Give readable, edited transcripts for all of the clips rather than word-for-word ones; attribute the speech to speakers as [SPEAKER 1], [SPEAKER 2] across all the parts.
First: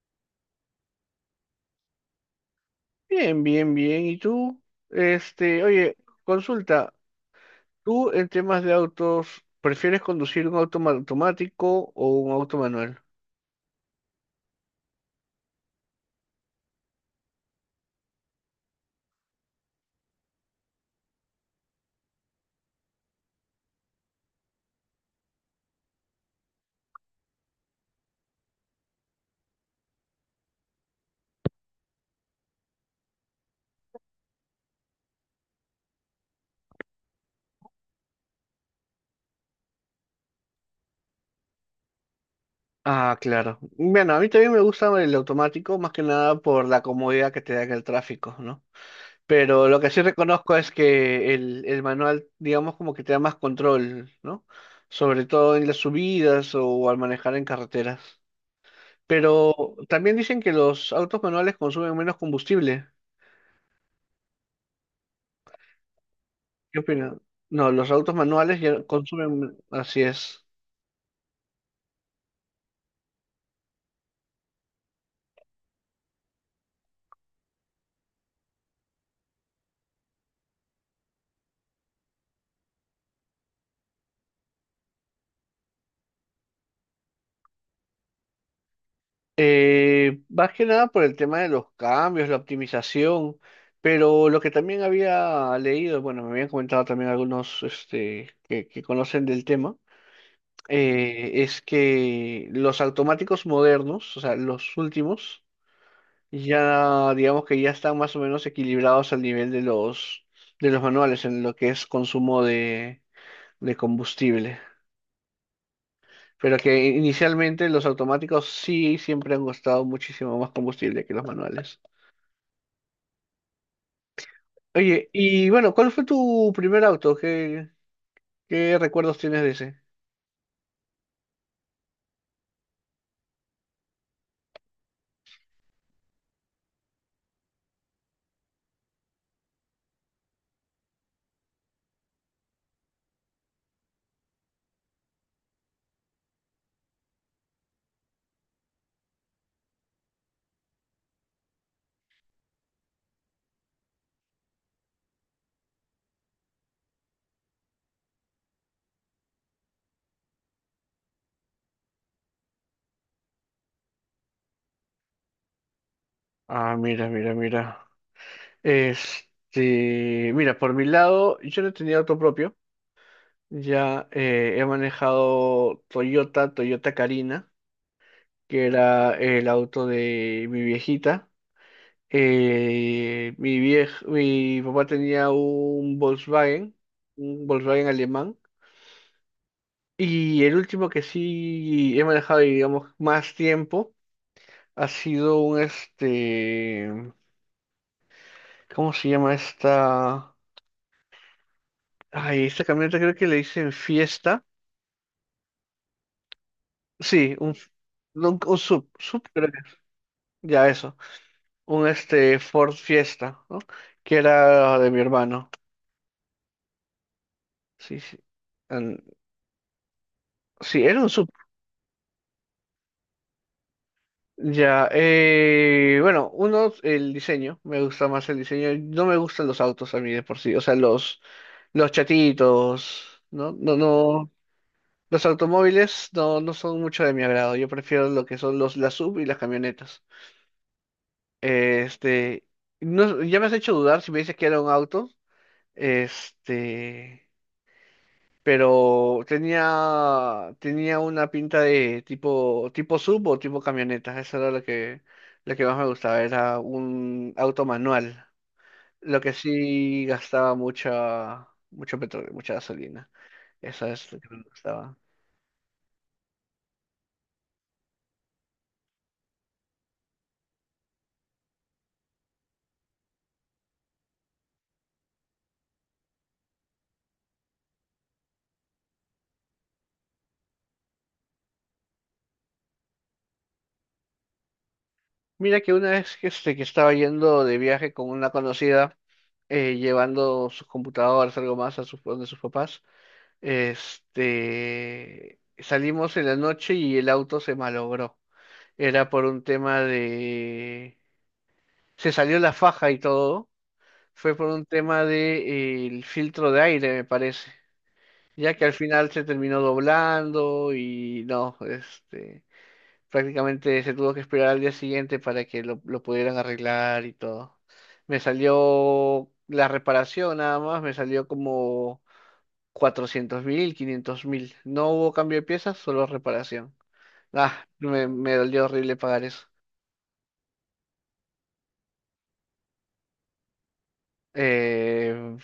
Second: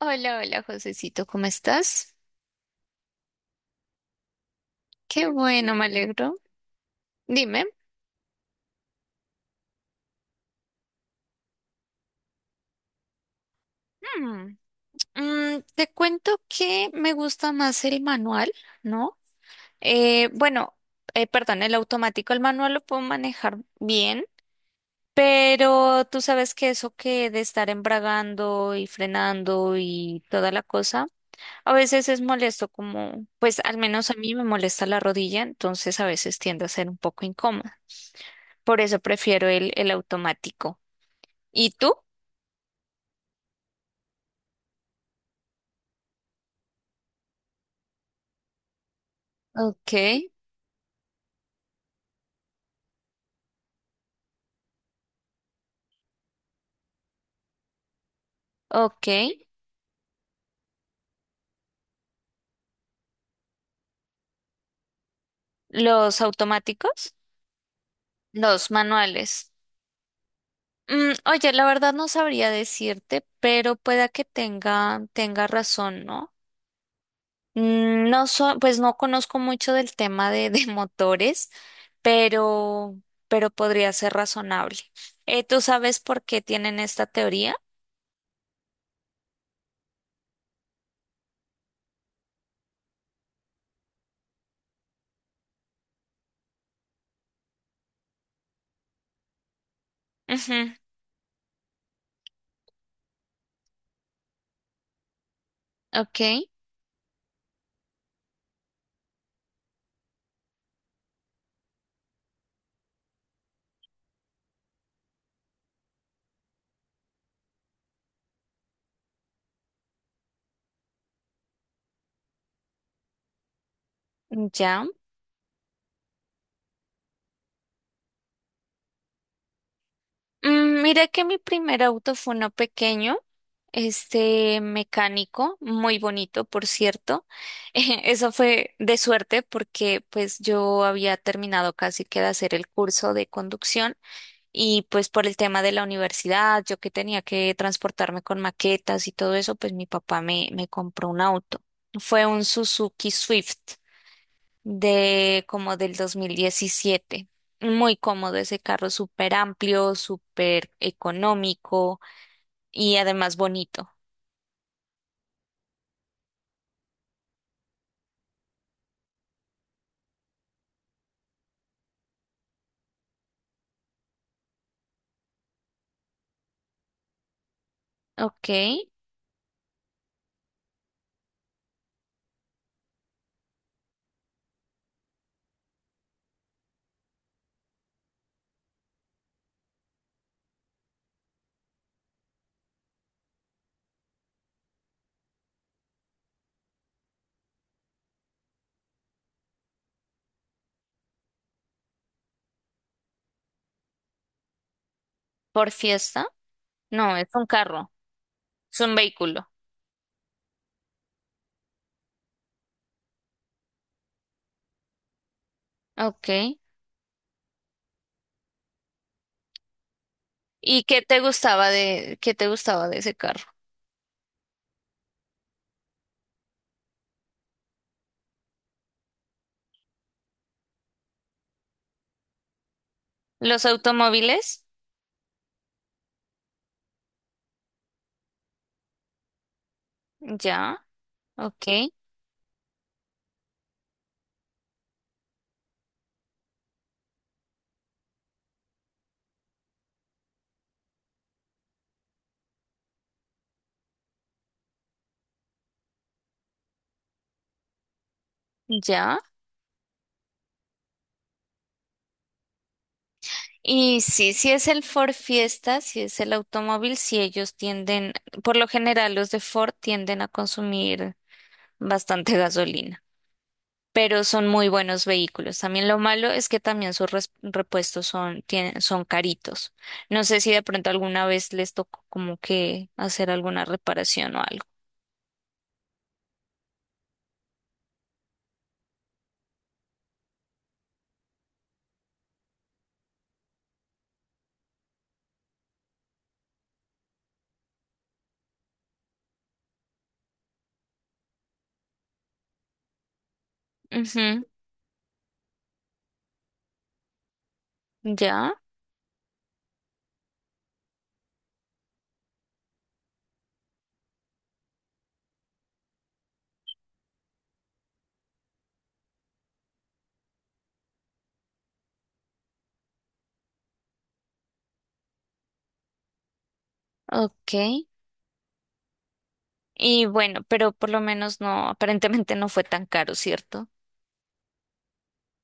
[SPEAKER 1] Hola, hola, Josecito, ¿cómo estás?
[SPEAKER 2] Bien, bien, bien. ¿Y tú?
[SPEAKER 1] Qué bueno, me
[SPEAKER 2] Oye,
[SPEAKER 1] alegro.
[SPEAKER 2] consulta,
[SPEAKER 1] Dime.
[SPEAKER 2] ¿tú en temas de autos prefieres conducir un automático o un auto manual?
[SPEAKER 1] Mm, te cuento que me gusta más el manual, ¿no? Bueno, perdón, el automático, el manual lo puedo manejar bien, pero tú sabes que eso que de estar embragando y frenando y toda la cosa, a veces es molesto, como, pues al menos a mí me molesta la rodilla, entonces a veces tiende a ser un poco incómoda. Por eso prefiero el automático. ¿Y tú?
[SPEAKER 2] Ah, claro. Bueno, a mí también me gusta el automático, más que nada por la comodidad que te da en el tráfico, ¿no? Pero lo que
[SPEAKER 1] Ok,
[SPEAKER 2] sí reconozco es que el manual, digamos, como que te da más control, ¿no? Sobre todo en las subidas o al manejar en carreteras.
[SPEAKER 1] ok.
[SPEAKER 2] Pero también dicen que los autos manuales consumen menos combustible.
[SPEAKER 1] Los
[SPEAKER 2] ¿Qué opinas?
[SPEAKER 1] automáticos,
[SPEAKER 2] No, los autos manuales
[SPEAKER 1] los
[SPEAKER 2] ya
[SPEAKER 1] manuales.
[SPEAKER 2] consumen, así es.
[SPEAKER 1] Mm, oye, la verdad no sabría decirte, pero pueda que tenga razón, ¿no? Mm, no pues no conozco mucho del tema de motores, pero, pero podría ser razonable. ¿Tú sabes por qué tienen esta teoría?
[SPEAKER 2] Más que nada por el tema de los cambios, la optimización, pero lo que también había leído, bueno, me habían comentado también algunos que conocen del tema,
[SPEAKER 1] Ujú.
[SPEAKER 2] es que los automáticos modernos, o sea, los últimos,
[SPEAKER 1] Ok,
[SPEAKER 2] ya digamos que ya están más o menos equilibrados al nivel de los manuales en lo que es consumo de combustible. Pero que inicialmente los automáticos sí siempre han costado muchísimo más combustible que los manuales.
[SPEAKER 1] ya.
[SPEAKER 2] Oye, y bueno, ¿cuál fue tu primer auto? ¿Qué recuerdos tienes de ese?
[SPEAKER 1] Mm, mira que mi primer auto fue uno pequeño, este mecánico, muy bonito, por cierto. Eso fue de suerte porque pues yo había terminado casi que de hacer el curso de conducción y pues por el tema de la universidad, yo que tenía que transportarme con maquetas y todo eso, pues mi papá me compró un auto. Fue un Suzuki Swift de como del 2017. Muy cómodo ese carro, súper amplio, súper económico y además bonito.
[SPEAKER 2] Ah, mira, mira, mira. Mira, por mi lado, yo no tenía auto propio. Ya, he manejado Toyota, Toyota Carina,
[SPEAKER 1] Ok,
[SPEAKER 2] que era el auto de mi viejita. Mi papá tenía un Volkswagen alemán. Y el último que sí he manejado, digamos, más tiempo ha sido un ¿cómo se llama esta? Ay, esta camioneta creo que le dicen Fiesta.
[SPEAKER 1] por fiesta. No, es
[SPEAKER 2] Sí,
[SPEAKER 1] un
[SPEAKER 2] un, f-
[SPEAKER 1] carro,
[SPEAKER 2] no, un
[SPEAKER 1] es
[SPEAKER 2] sub,
[SPEAKER 1] un
[SPEAKER 2] sub
[SPEAKER 1] vehículo.
[SPEAKER 2] creo que es. Ya eso, un Ford Fiesta, ¿no? Que era de mi hermano.
[SPEAKER 1] Ok.
[SPEAKER 2] Sí, sí. An- sí,
[SPEAKER 1] ¿Y qué
[SPEAKER 2] era un
[SPEAKER 1] te
[SPEAKER 2] sub.
[SPEAKER 1] gustaba de, qué te gustaba de ese carro?
[SPEAKER 2] Ya, bueno, uno, el diseño, me gusta más el diseño, no me gustan los autos a mí de por sí, o sea, los chatitos, ¿no?
[SPEAKER 1] ¿Los
[SPEAKER 2] No, no,
[SPEAKER 1] automóviles?
[SPEAKER 2] los automóviles no, no son mucho de mi agrado, yo prefiero lo que son los, las sub y las camionetas.
[SPEAKER 1] Ya, ok,
[SPEAKER 2] Este, no, ya me has hecho dudar si me dices que era un auto, este... pero tenía, tenía una pinta de tipo, tipo sub o tipo camioneta. Eso era lo que más me gustaba, era un auto manual. Lo
[SPEAKER 1] ya.
[SPEAKER 2] que sí gastaba mucha, mucho petróleo, mucha gasolina. Eso
[SPEAKER 1] Y
[SPEAKER 2] es lo que
[SPEAKER 1] sí,
[SPEAKER 2] me
[SPEAKER 1] si es el
[SPEAKER 2] gustaba.
[SPEAKER 1] Ford Fiesta, si es el automóvil, si ellos tienden, por lo general los de Ford tienden a consumir bastante gasolina, pero son muy buenos vehículos. También lo malo es que también sus repuestos son, tienen, son caritos. No sé si de pronto alguna vez les tocó como que hacer alguna reparación o algo.
[SPEAKER 2] Mira que una vez que estaba yendo de viaje con una conocida, llevando sus computadoras, algo más a sus, donde sus papás, salimos en la noche y el auto se malogró. Era por un tema de... Se salió la faja y todo, fue
[SPEAKER 1] Ujú.
[SPEAKER 2] por un tema de, el filtro de aire, me parece,
[SPEAKER 1] Ya,
[SPEAKER 2] ya que al final se terminó doblando y no, prácticamente se tuvo que esperar al día siguiente para que lo pudieran arreglar y todo. Me salió la reparación nada más, me salió como 400 mil, 500 mil. No hubo cambio de piezas, solo reparación.
[SPEAKER 1] ok.
[SPEAKER 2] Ah, me dolió horrible pagar eso.
[SPEAKER 1] Y bueno, pero por lo menos no, aparentemente no fue tan caro, ¿cierto?
[SPEAKER 2] Eh,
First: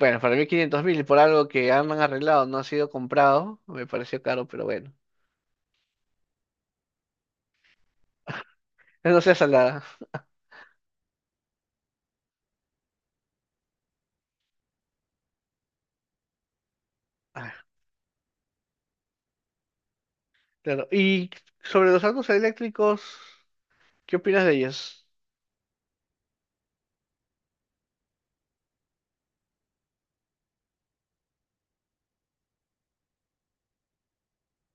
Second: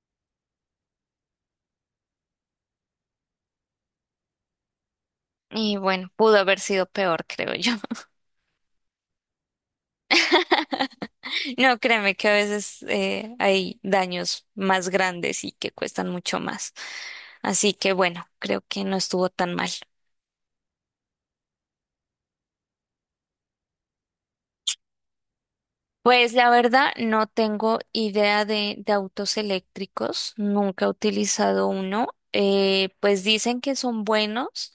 [SPEAKER 2] Bueno, para mí 500 mil por algo que han arreglado, no ha sido comprado, me pareció caro, pero bueno.
[SPEAKER 1] Y bueno, pudo haber sido peor, creo yo.
[SPEAKER 2] No sea salada.
[SPEAKER 1] No, créeme que a veces hay daños más grandes y que cuestan mucho más.
[SPEAKER 2] Ah,
[SPEAKER 1] Así que bueno, creo que no estuvo tan mal.
[SPEAKER 2] claro. Y sobre los autos eléctricos, ¿qué opinas de ellos?
[SPEAKER 1] Pues la verdad no tengo idea de autos eléctricos, nunca he utilizado uno. Pues dicen que son buenos,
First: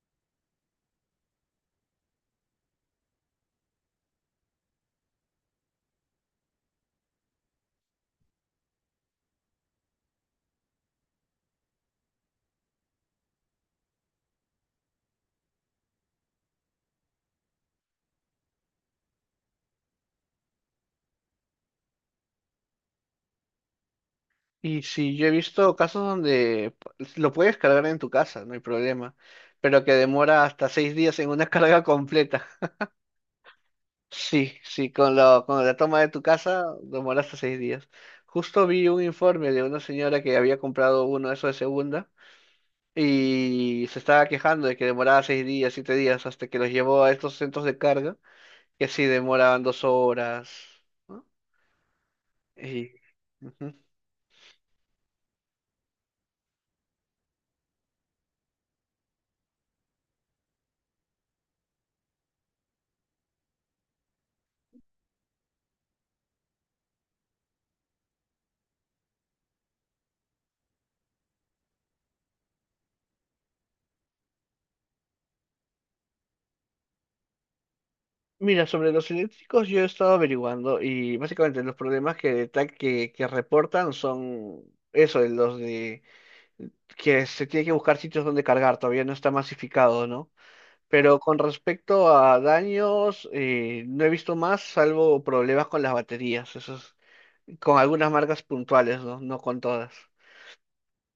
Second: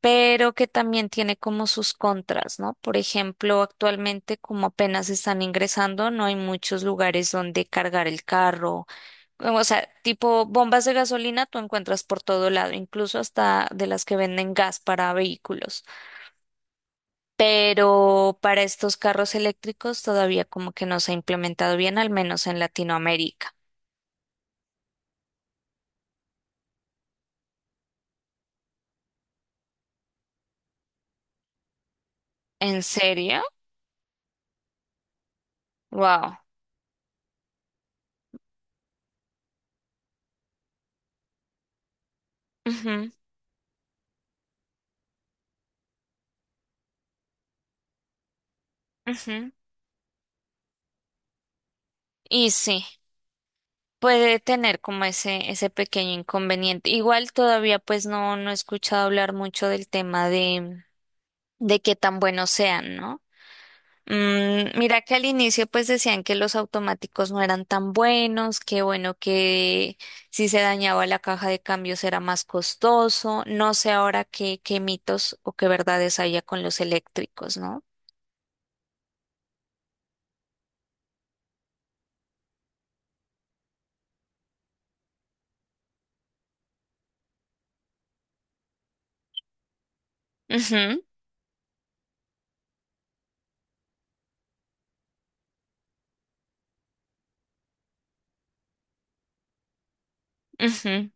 [SPEAKER 1] pero que también tiene como sus contras, ¿no? Por ejemplo, actualmente como apenas están ingresando, no hay muchos lugares donde cargar el carro. O sea, tipo bombas de gasolina tú encuentras por todo lado, incluso hasta de las que venden gas para vehículos. Pero para estos carros eléctricos todavía como que no se ha implementado bien, al menos en Latinoamérica.
[SPEAKER 2] Y si yo he visto casos donde lo puedes cargar en tu casa, no hay problema, pero que demora hasta seis días en una carga completa.
[SPEAKER 1] ¿En serio?
[SPEAKER 2] Sí, sí, con la toma de tu
[SPEAKER 1] Wow.
[SPEAKER 2] casa demora hasta seis días. Justo vi un informe de una señora que había comprado uno de esos de segunda
[SPEAKER 1] Ujú,
[SPEAKER 2] y se estaba quejando de que demoraba seis días, siete días, hasta que los llevó a estos centros de carga, que sí
[SPEAKER 1] ujú.
[SPEAKER 2] demoraban dos horas, ¿no?
[SPEAKER 1] Y sí,
[SPEAKER 2] Y, ujú.
[SPEAKER 1] puede tener como ese pequeño inconveniente. Igual todavía pues no, no he escuchado hablar mucho del tema de qué tan buenos sean, ¿no? Mm, mira que al inicio pues decían que los automáticos no eran tan buenos, que bueno, que si se dañaba la caja de cambios era más costoso. No sé ahora qué, qué mitos o qué verdades había con los eléctricos, ¿no?
[SPEAKER 2] Mira, sobre los eléctricos yo he estado averiguando y básicamente los problemas que reportan son eso, de los de que se tiene que buscar sitios donde cargar, todavía no está masificado, ¿no?
[SPEAKER 1] Ujú,
[SPEAKER 2] Pero con respecto a daños, no he visto más, salvo problemas con las baterías. Eso con algunas marcas puntuales, ¿no? No con todas.
[SPEAKER 1] ujú.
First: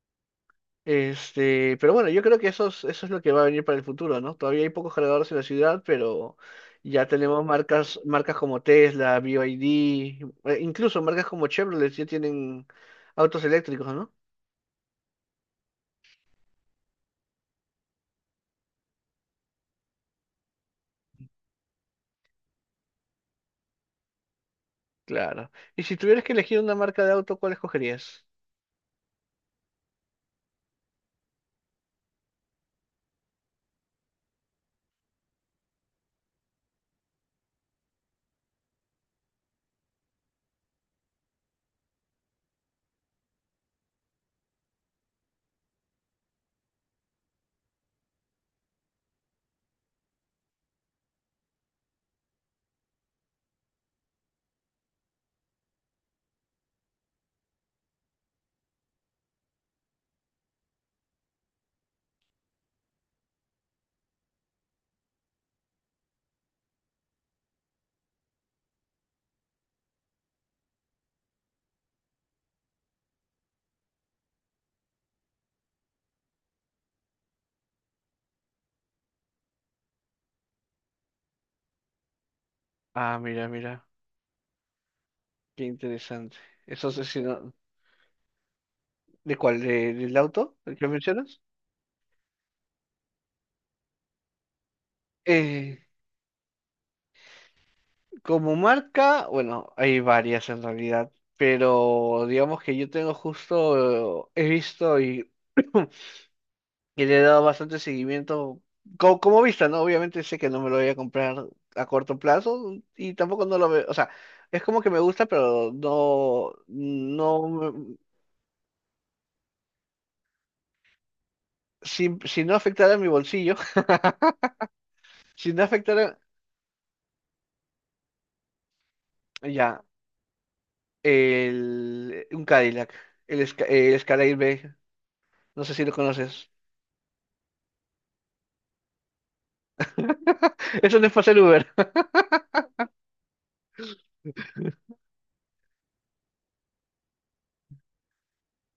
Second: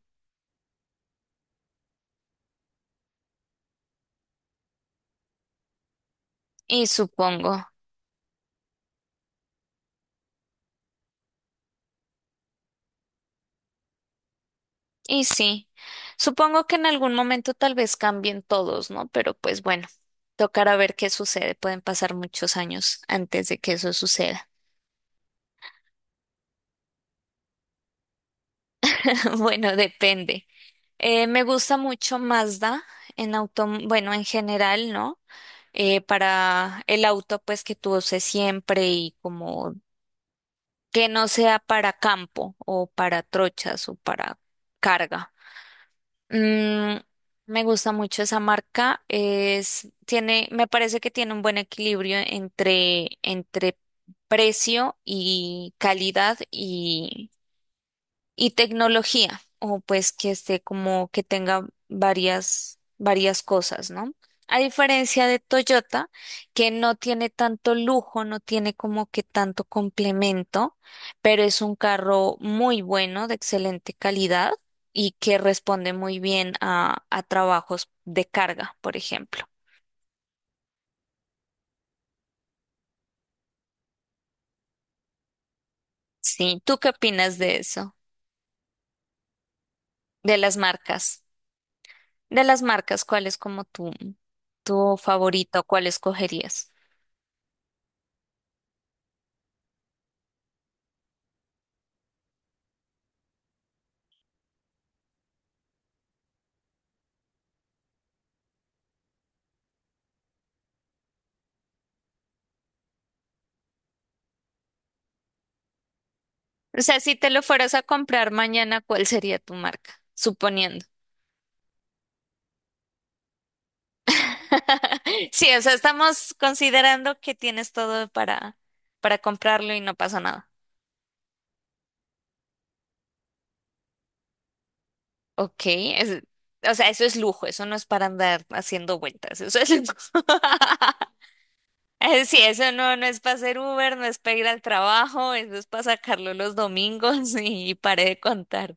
[SPEAKER 2] Pero bueno, yo creo que eso es lo que va a venir para el futuro, ¿no? Todavía hay pocos cargadores en la ciudad, pero
[SPEAKER 1] Y
[SPEAKER 2] ya tenemos
[SPEAKER 1] supongo,
[SPEAKER 2] marcas, marcas como Tesla, BYD, incluso marcas como Chevrolet ya tienen autos eléctricos, ¿no?
[SPEAKER 1] y sí, supongo que en algún momento tal vez cambien todos, ¿no? Pero pues bueno, tocará ver qué sucede. Pueden pasar muchos años antes de que eso suceda.
[SPEAKER 2] Claro. Y si tuvieras que elegir una marca de auto, ¿cuál escogerías?
[SPEAKER 1] Bueno, depende. Me gusta mucho Mazda en auto, bueno, en general, ¿no? Para el auto, pues que tú uses siempre y como que no sea para campo o para trochas o para carga. Mm, me gusta mucho esa marca. Es, tiene, me parece que tiene un buen equilibrio entre precio y calidad y tecnología, o pues que esté como que tenga varias cosas, ¿no? A diferencia de Toyota, que no tiene tanto lujo, no tiene como que tanto complemento, pero es un carro muy bueno, de excelente calidad y que responde muy bien a trabajos de carga, por ejemplo.
[SPEAKER 2] Ah, mira, mira, qué interesante.
[SPEAKER 1] Sí, ¿tú qué
[SPEAKER 2] Eso es, si
[SPEAKER 1] opinas
[SPEAKER 2] no-
[SPEAKER 1] de eso?
[SPEAKER 2] ¿de cuál? ¿ del
[SPEAKER 1] De las
[SPEAKER 2] auto? ¿El que
[SPEAKER 1] marcas.
[SPEAKER 2] mencionas?
[SPEAKER 1] De las marcas, ¿cuál es como tu favorito?
[SPEAKER 2] Eh,
[SPEAKER 1] ¿Cuál escogerías?
[SPEAKER 2] Como marca, bueno, hay varias en realidad, pero digamos que yo tengo justo, he visto y le he dado bastante seguimiento como, vista, ¿no? Obviamente sé que no me lo voy a comprar a corto plazo y tampoco no lo veo, o sea, es como que me gusta, pero
[SPEAKER 1] O sea, si te lo fueras a comprar mañana, ¿cuál sería tu marca? Suponiendo.
[SPEAKER 2] si, si no afectara mi bolsillo, si
[SPEAKER 1] Sí, o
[SPEAKER 2] no
[SPEAKER 1] sea,
[SPEAKER 2] afectara,
[SPEAKER 1] estamos considerando que tienes todo para comprarlo y
[SPEAKER 2] ya,
[SPEAKER 1] no pasa nada.
[SPEAKER 2] un Cadillac, el Escalade B,
[SPEAKER 1] Ok,
[SPEAKER 2] no sé si lo conoces.
[SPEAKER 1] o sea, eso es lujo, eso no es para andar haciendo vueltas, eso es lujo.
[SPEAKER 2] Eso no es para hacer Uber.
[SPEAKER 1] Sí, eso no es para hacer Uber, no es para ir al trabajo, eso es para sacarlo los domingos y, paré de contar.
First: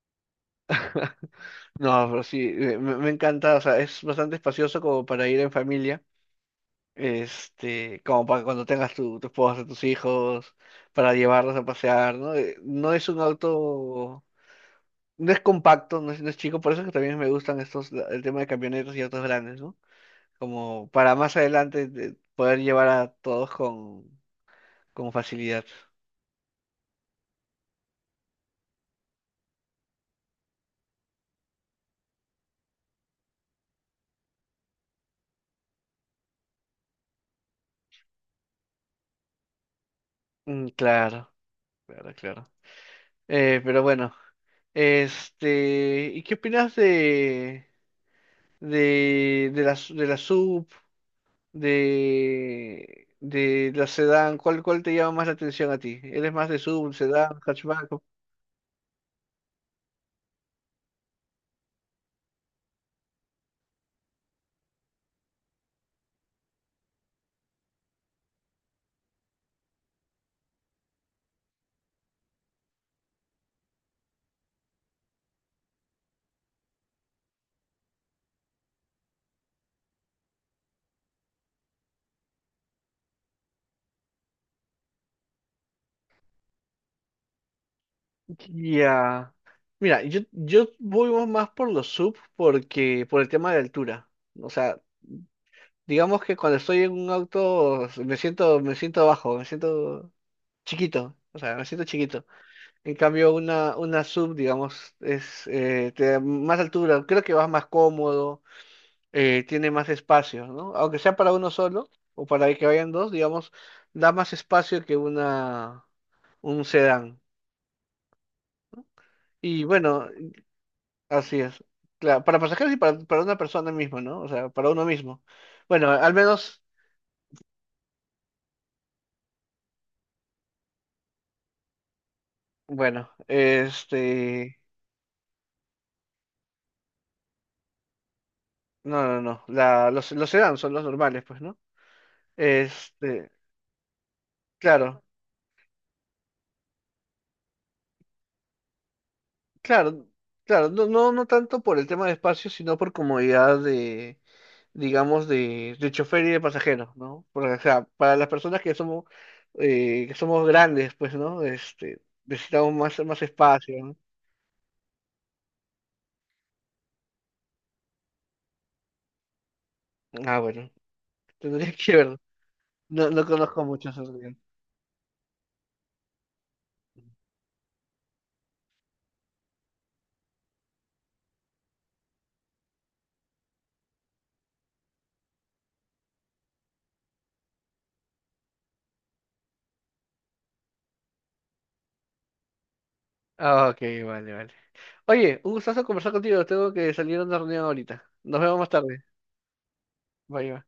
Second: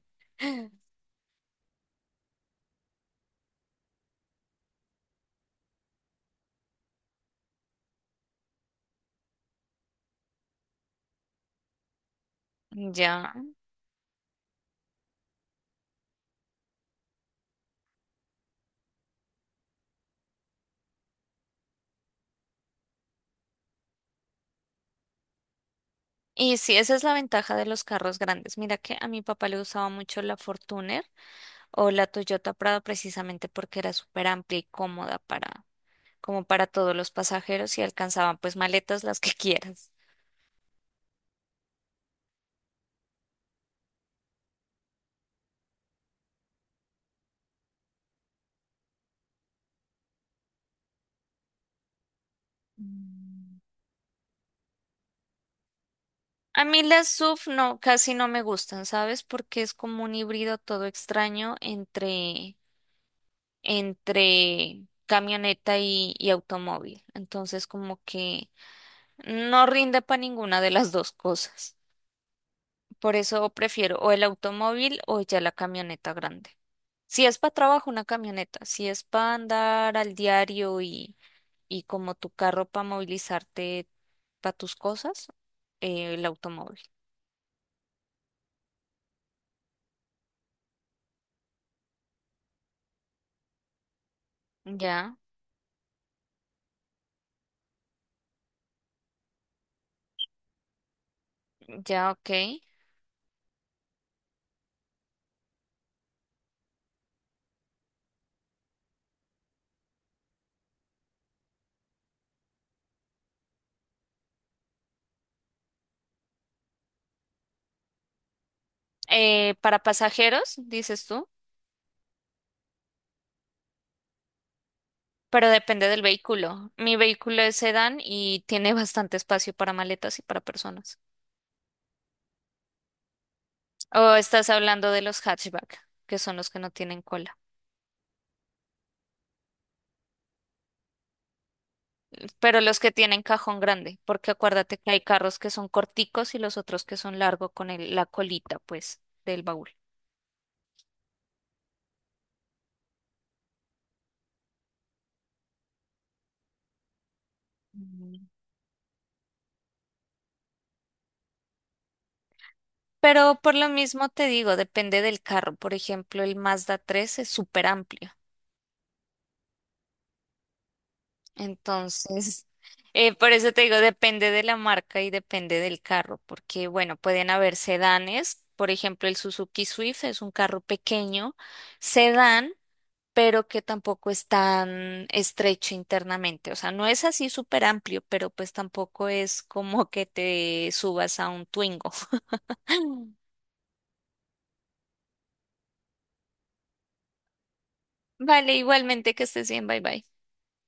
[SPEAKER 2] No, pero sí, me encanta, o sea, es bastante espacioso como para ir en familia, como para cuando tengas tu, tu esposa, tus hijos, para llevarlos a pasear, ¿no? No es un
[SPEAKER 1] Ya.
[SPEAKER 2] auto, no es compacto, no es chico, por eso es que también me gustan estos, el tema de camionetas y autos grandes, ¿no? Como para más adelante poder llevar a todos con facilidad.
[SPEAKER 1] Y sí, esa es la ventaja de los carros grandes. Mira que a mi papá le gustaba mucho la Fortuner o la Toyota Prado precisamente porque era súper amplia y cómoda para, como para todos los pasajeros y alcanzaban pues maletas las que quieras.
[SPEAKER 2] Mm, claro, claro, claro. Pero bueno, ¿y qué opinas de... de la sub, de la sedán, ¿cuál te llama más la atención a ti? ¿Eres más de
[SPEAKER 1] A mí
[SPEAKER 2] sub,
[SPEAKER 1] las
[SPEAKER 2] sedán,
[SPEAKER 1] SUV no,
[SPEAKER 2] hatchback?
[SPEAKER 1] casi no me gustan, ¿sabes? Porque es como un híbrido todo extraño entre camioneta y automóvil. Entonces como que no rinde para ninguna de las dos cosas. Por eso prefiero o el automóvil o ya la camioneta grande. Si es para trabajo, una camioneta. Si es para andar al diario y como tu carro para movilizarte para tus cosas, el automóvil.
[SPEAKER 2] Ya. Mira, yo voy más por los sub porque por el tema de altura. O sea,
[SPEAKER 1] Ya,
[SPEAKER 2] digamos que cuando estoy en un auto me siento bajo, me siento chiquito. O sea, me siento
[SPEAKER 1] ya,
[SPEAKER 2] chiquito.
[SPEAKER 1] ok.
[SPEAKER 2] En cambio, una sub, digamos, es, te da más altura. Creo que vas más cómodo, tiene más espacio, ¿no? Aunque sea para uno solo o para que vayan dos, digamos, da más espacio que una un sedán. Y
[SPEAKER 1] Para
[SPEAKER 2] bueno,
[SPEAKER 1] pasajeros, dices tú,
[SPEAKER 2] así es. Claro, para pasajeros y para una persona misma, ¿no? O sea, para uno mismo.
[SPEAKER 1] pero depende
[SPEAKER 2] Bueno,
[SPEAKER 1] del
[SPEAKER 2] al menos,
[SPEAKER 1] vehículo. Mi vehículo es sedán y tiene bastante espacio para maletas y para personas.
[SPEAKER 2] bueno,
[SPEAKER 1] O estás hablando de los hatchback, que son los que no tienen cola.
[SPEAKER 2] no, no, los sedán son los normales, pues, ¿no?
[SPEAKER 1] Pero los que tienen
[SPEAKER 2] Este,
[SPEAKER 1] cajón grande, porque acuérdate que hay
[SPEAKER 2] claro,
[SPEAKER 1] carros que son corticos y los otros que son largos con la colita, pues, del baúl.
[SPEAKER 2] claro, claro, no, no, no tanto por el tema de espacio, sino por comodidad de, digamos, de chofer y de pasajeros, ¿no? Porque, o sea, para
[SPEAKER 1] Mm.
[SPEAKER 2] las personas que somos grandes, pues, ¿no? Necesitamos más, más
[SPEAKER 1] Pero por lo
[SPEAKER 2] espacio, ¿no?
[SPEAKER 1] mismo te digo, depende del carro. Por ejemplo, el Mazda 3 es súper amplio.
[SPEAKER 2] Ah, bueno, tendría que ver.
[SPEAKER 1] Entonces,
[SPEAKER 2] No, no
[SPEAKER 1] por eso te
[SPEAKER 2] conozco
[SPEAKER 1] digo,
[SPEAKER 2] mucho sobre
[SPEAKER 1] depende
[SPEAKER 2] bien.
[SPEAKER 1] de la marca y depende del carro, porque bueno, pueden haber sedanes. Por ejemplo, el Suzuki Swift es un carro pequeño, sedán, pero que tampoco es tan estrecho internamente. O sea, no es así súper amplio, pero pues tampoco es como que te subas a un Twingo.
[SPEAKER 2] Ah, ok, vale, vale. Oye, un gustazo conversar contigo. Tengo que salir a una reunión ahorita. Nos
[SPEAKER 1] Vale,
[SPEAKER 2] vemos más tarde.
[SPEAKER 1] igualmente que estés bien, bye bye.
[SPEAKER 2] Bye, bye.